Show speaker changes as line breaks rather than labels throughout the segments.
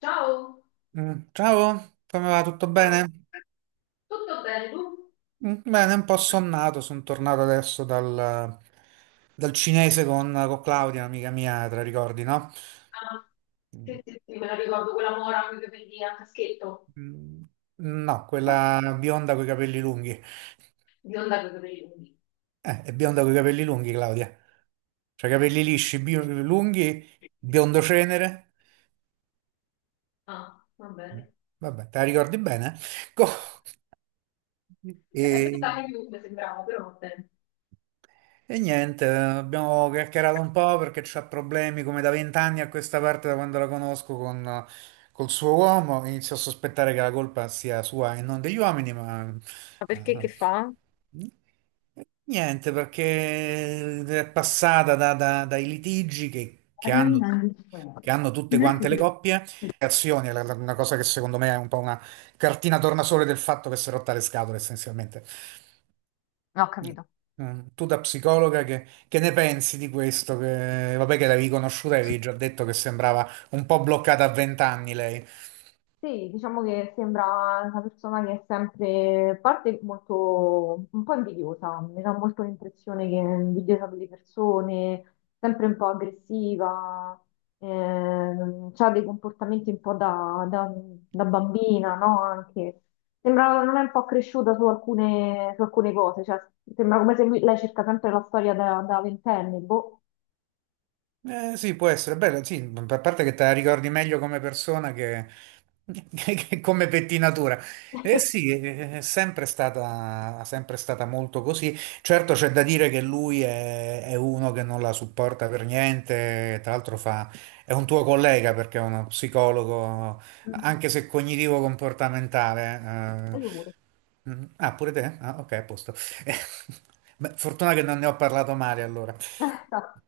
Ciao,
Mm, ciao, come va? Tutto
dai,
bene?
tutto bene tu?
Mm, bene, un po' sonnato, sono tornato adesso dal cinese con Claudia, amica mia, te la ricordi, no?
Ah, sì,
Mm,
sì, sì, me la ricordo quella mora con i capelli a caschetto,
mm, no, quella bionda coi capelli lunghi.
bionda con i capelli lunghi.
È bionda coi capelli lunghi, Claudia. Cioè, capelli lisci, lunghi, biondo cenere.
Ah, va
Mm,
bene.
vabbè, te la ricordi bene? Co-
La bionda
e-
anche più mi sembrava, però va bene.
E niente, abbiamo chiacchierato un po' perché c'ha problemi come da 20 anni a questa parte, da quando la conosco col suo uomo. Inizio a sospettare che la colpa sia sua e non degli uomini, ma
Ma perché che
eh,
fa?
niente, perché è passata dai litigi che, che
Allora
hanno,
rimane.
che hanno tutte
Non
quante le coppie, azioni, è una cosa che secondo me è un po' una cartina tornasole del fatto che si è rotta le scatole essenzialmente.
ho
Eh,
capito.
Tu da psicologa che ne pensi di questo? Che, vabbè che l'avevi conosciuta e avevi già detto che sembrava un po' bloccata a 20 anni lei.
Sì, diciamo che sembra una persona che è sempre, a parte molto, un po' invidiosa, mi dà molto l'impressione che è invidiosa delle persone, sempre un po' aggressiva, ha dei comportamenti un po' da bambina, no? Anche, sembra non è un po' cresciuta su alcune cose, cioè sembra come se lei cerca sempre la storia da ventenne, boh.
Sì, può essere bello, sì, a parte che te la ricordi meglio come persona che, che come pettinatura. Eh sì, è sempre stata molto così. Certo c'è da dire che lui è uno che non la supporta per niente, tra l'altro è un tuo collega perché è uno psicologo,
Mm.
anche se cognitivo-comportamentale.
E io pure.
Mm, ah, pure te? Ah, ok, a posto. Beh, fortuna che non ne ho parlato male allora.
Esatto.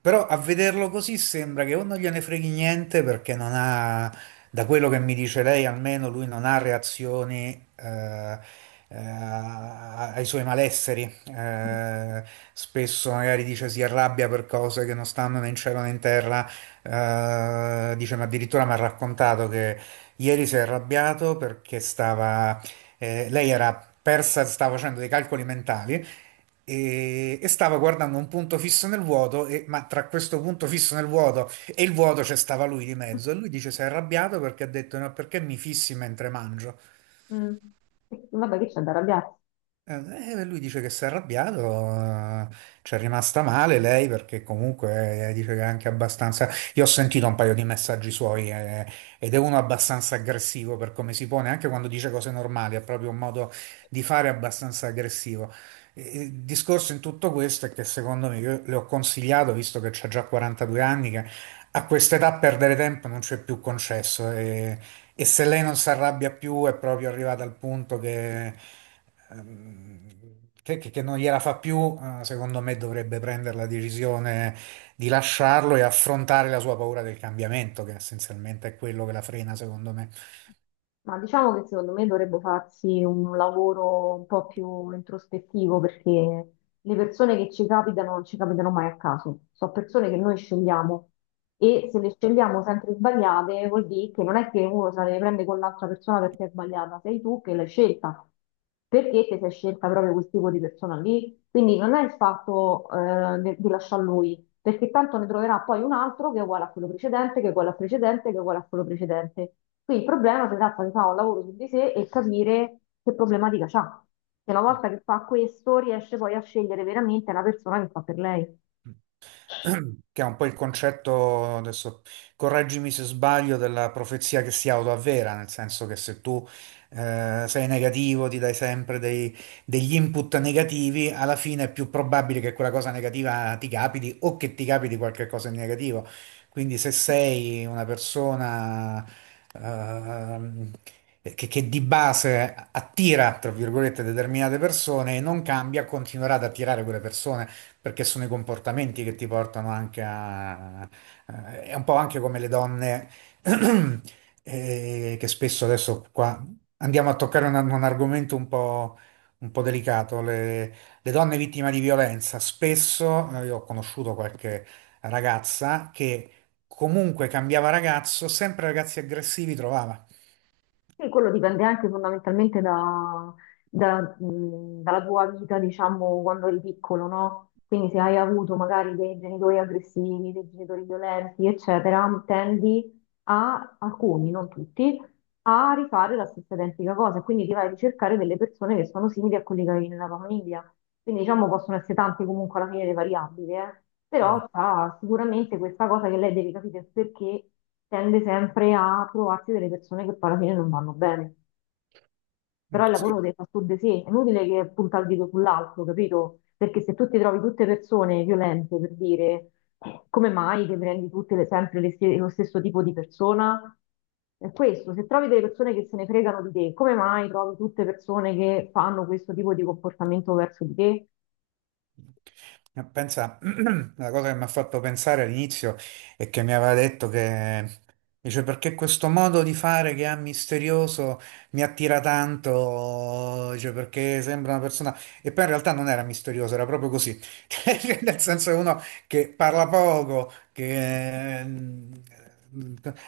Però a vederlo così sembra che o non gliene freghi niente perché non ha, da quello che mi dice lei, almeno lui non ha reazioni ai suoi malesseri. Spesso magari dice si arrabbia per cose che non stanno né in cielo né in terra. Dice, ma addirittura mi ha raccontato che ieri si è arrabbiato perché stava lei era persa, stava facendo dei calcoli mentali e stava guardando un punto fisso nel vuoto, ma tra questo punto fisso nel vuoto e il vuoto c'è stava lui di mezzo e lui dice si è arrabbiato perché ha detto no, perché mi fissi mentre mangio?
Mm. Vabbè, che c'è da arrabbiarsi?
Lui dice che si è arrabbiato, eh, ci è rimasta male lei perché comunque dice che è anche abbastanza... Io ho sentito un paio di messaggi suoi ed è uno abbastanza aggressivo per come si pone, anche quando dice cose normali, ha proprio un modo di fare abbastanza aggressivo. Il discorso in tutto questo è che secondo me, io le ho consigliato, visto che c'ha già 42 anni, che a quest'età perdere tempo non c'è più concesso. E se lei non si arrabbia più è proprio arrivata al punto che, ehm, che non gliela fa più, secondo me dovrebbe prendere la decisione di lasciarlo e affrontare la sua paura del cambiamento, che essenzialmente è quello che la frena, secondo me.
Ma diciamo che secondo me dovrebbe farsi un lavoro un po' più introspettivo, perché le persone che ci capitano non ci capitano mai a caso, sono persone che noi scegliamo, e se le scegliamo sempre sbagliate vuol dire che non è che uno se le prende con l'altra persona perché è sbagliata, sei tu che l'hai scelta perché ti sei scelta proprio quel tipo di persona lì. Quindi non è il fatto di lasciar lui, perché tanto ne troverà poi un altro che è uguale a quello precedente, che è uguale al precedente, che è uguale a quello precedente. Qui il problema si tratta di fare un lavoro su di sé e capire che problematica c'ha. Che una volta che fa questo riesce poi a scegliere veramente la persona che fa per lei.
Che è un po' il concetto, adesso correggimi se sbaglio, della profezia che si autoavvera, nel senso che se tu sei negativo, ti dai sempre degli input negativi, alla fine è più probabile che quella cosa negativa ti capiti o che ti capiti qualche cosa di negativo. Quindi se sei una persona ehm, che di base attira, tra virgolette, determinate persone e non cambia, continuerà ad attirare quelle persone perché sono i comportamenti che ti portano anche a... È un po' anche come le donne che spesso adesso qua andiamo a toccare un argomento un po' delicato, le donne vittime di violenza. Spesso io ho conosciuto qualche ragazza che comunque cambiava ragazzo, sempre ragazzi aggressivi trovava.
Sì, quello dipende anche fondamentalmente dalla tua vita, diciamo, quando eri piccolo, no? Quindi se hai avuto magari dei genitori aggressivi, dei genitori violenti, eccetera, tendi a, alcuni, non tutti, a rifare la stessa identica cosa, quindi ti vai a ricercare delle persone che sono simili a quelli che avevi nella tua famiglia. Quindi diciamo possono essere tante comunque alla fine le variabili, eh.
Mm,
Però c'ha sicuramente questa cosa che lei deve capire il perché tende sempre a trovarsi delle persone che poi alla fine non vanno bene. Però
mm,
il lavoro lo
sì.
deve fare su di sé, è inutile che punta il dito sull'altro, capito? Perché se tu ti trovi tutte persone violente, per dire, come mai che prendi tutte sempre lo stesso tipo di persona? È questo, se trovi delle persone che se ne fregano di te, come mai trovi tutte persone che fanno questo tipo di comportamento verso di te?
Pensa, la cosa che mi ha fatto pensare all'inizio è che mi aveva detto che dice perché questo modo di fare che ha misterioso mi attira tanto, dice perché sembra una persona e poi in realtà non era misterioso, era proprio così. Cioè, nel senso è uno che parla poco, che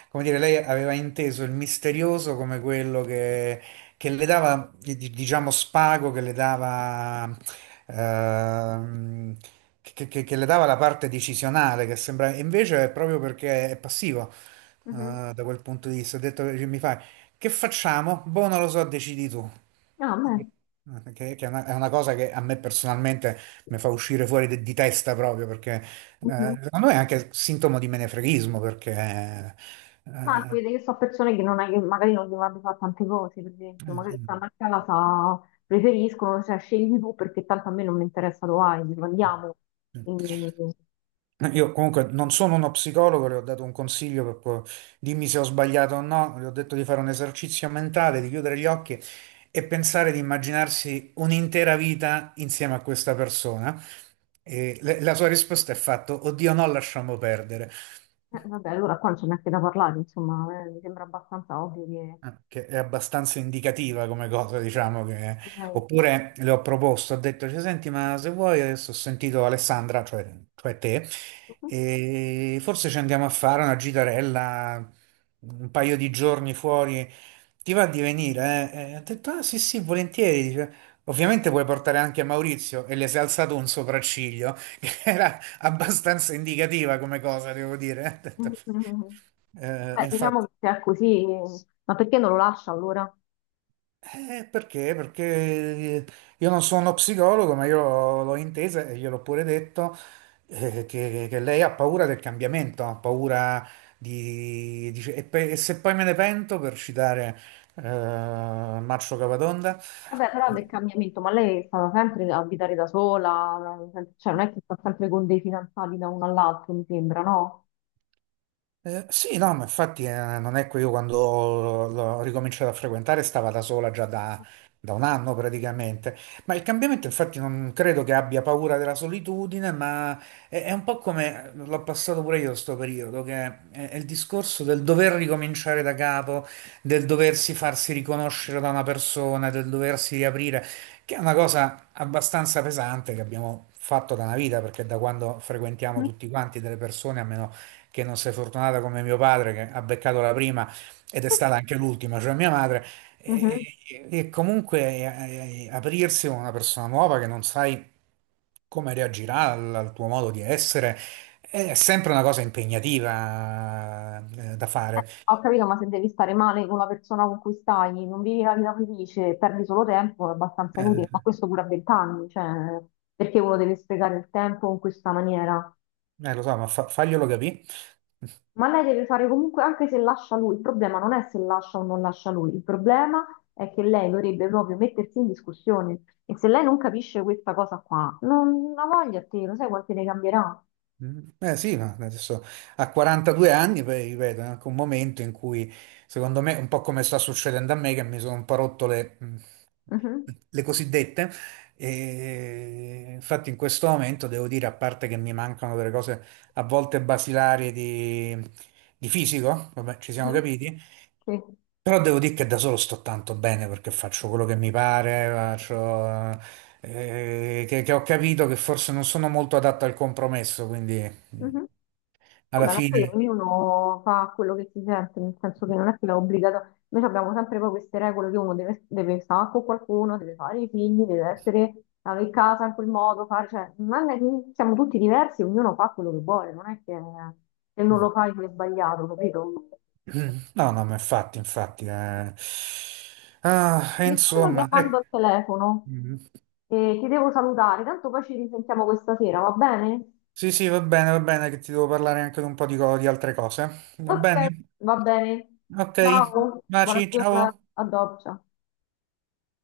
come dire, lei aveva inteso il misterioso come quello che le dava, diciamo, spago, che le dava, ehm, che le dava la parte decisionale, che sembra, e invece è proprio perché è passivo,
Mhm.
da quel punto di vista. Ho detto, che mi fai, che facciamo? Boh, non lo so, decidi tu.
Ah, beh.
Che è una cosa che a me personalmente mi fa uscire fuori di testa proprio perché
Mhm.
secondo me è anche sintomo di menefreghismo perché
Ma si
eh,
vede che sono persone che, non hai- che magari non devono fare tante cose, per esempio, magari stanno a casa, preferiscono, cioè scegli tu perché tanto a me non mi interessa Hawaii, andiamo.
eh,
Quindi,
io comunque non sono uno psicologo, le ho dato un consiglio per dimmi se ho sbagliato o no, le ho detto di fare un esercizio mentale, di chiudere gli occhi e pensare di immaginarsi un'intera vita insieme a questa persona. E la sua risposta è fatto, oddio no, lasciamo perdere.
vabbè, allora qua non c'è neanche da parlare, insomma, mi sembra abbastanza ovvio che...
Ah, che è abbastanza indicativa come cosa, diciamo che...
direi.
Oppure le ho proposto, ho detto, cioè, senti, ma se vuoi, adesso ho sentito Alessandra, cioè te, e forse ci andiamo a fare una gitarella, un paio di giorni fuori, ti va di venire? Eh?" E ho detto, ah sì sì, volentieri, dice. Ovviamente puoi portare anche Maurizio e le si è alzato un sopracciglio, che era abbastanza indicativa come cosa, devo dire. Ho detto,
Mhm.
e
Beh, diciamo
infatti.
che se è così, ma perché non lo lascia allora?
Perché? Perché io non sono psicologo, ma io l'ho intesa e gliel'ho pure detto che lei ha paura del cambiamento, ha paura di... dice, e, e se poi me ne pento, per citare eh, Marcio Capatonda.
Vabbè, però del cambiamento, ma lei è stata sempre a abitare da sola, cioè non è che sta sempre con dei fidanzati da uno all'altro, mi sembra, no?
Sì, no, ma infatti non è che io quando l'ho ricominciato a frequentare stava da sola già da un anno praticamente, ma il cambiamento infatti non credo che abbia paura della solitudine, ma è un po' come l'ho passato pure io sto periodo, che è il discorso del dover ricominciare da capo, del doversi farsi riconoscere da una persona, del doversi riaprire, che è una cosa abbastanza pesante che abbiamo fatto da una vita, perché da quando frequentiamo
Mm.
tutti quanti delle persone, a meno che non sei fortunata come mio padre che ha beccato la prima ed è stata anche l'ultima, cioè mia madre, e,
Mhm.
e- e comunque aprirsi con una persona nuova che non sai come reagirà al tuo modo di essere è sempre una cosa impegnativa da fare.
Ho capito, ma se devi stare male con la persona con cui stai, non vivi la vita felice, perdi solo tempo, è abbastanza inutile, ma
Eh,
questo pure a 20 anni, cioè perché uno deve sprecare il tempo in questa maniera?
Lo so, ma faglielo capire.
Ma lei deve fare comunque, anche se lascia lui, il problema non è se lascia o non lascia lui, il problema è che lei dovrebbe proprio mettersi in discussione, e se lei non capisce questa cosa qua, non ha voglia a te, lo sai quanti ne cambierà?
Mm, eh sì, ma adesso a 42 anni, poi ripeto, è anche un momento in cui, secondo me, un po' come sta succedendo a me, che mi sono un po' rotto le,
Mhm,
le cosiddette. E infatti in questo momento devo dire, a parte che mi mancano delle cose a volte basilari di fisico, vabbè, ci siamo
mhm,
capiti,
sì.
però devo dire che da solo sto tanto bene perché faccio quello che mi pare, faccio, che ho capito che forse non sono molto adatto al compromesso, quindi mm,
Mhm.
alla
Vabbè, ma poi
fine...
ognuno fa quello che si sente, nel senso che non è che è obbligato. Noi abbiamo sempre poi queste regole che uno deve, deve stare con qualcuno, deve fare i figli, deve essere avere casa in quel modo, fare, cioè, non è che siamo tutti diversi, ognuno fa quello che vuole, non è che se non lo fai sei sbagliato, capito?
No, no, ma infatti, infatti... Ah, e
Mi stanno
insomma...
chiamando al telefono
eh,
e ti devo salutare, tanto poi ci risentiamo questa sera, va bene?
sì, sì, va bene, che ti devo parlare anche di un po' di altre cose. Va
Ok,
bene?
va bene.
Ok,
Ciao, buona
baci,
giornata,
ciao.
a dopo. Ciao.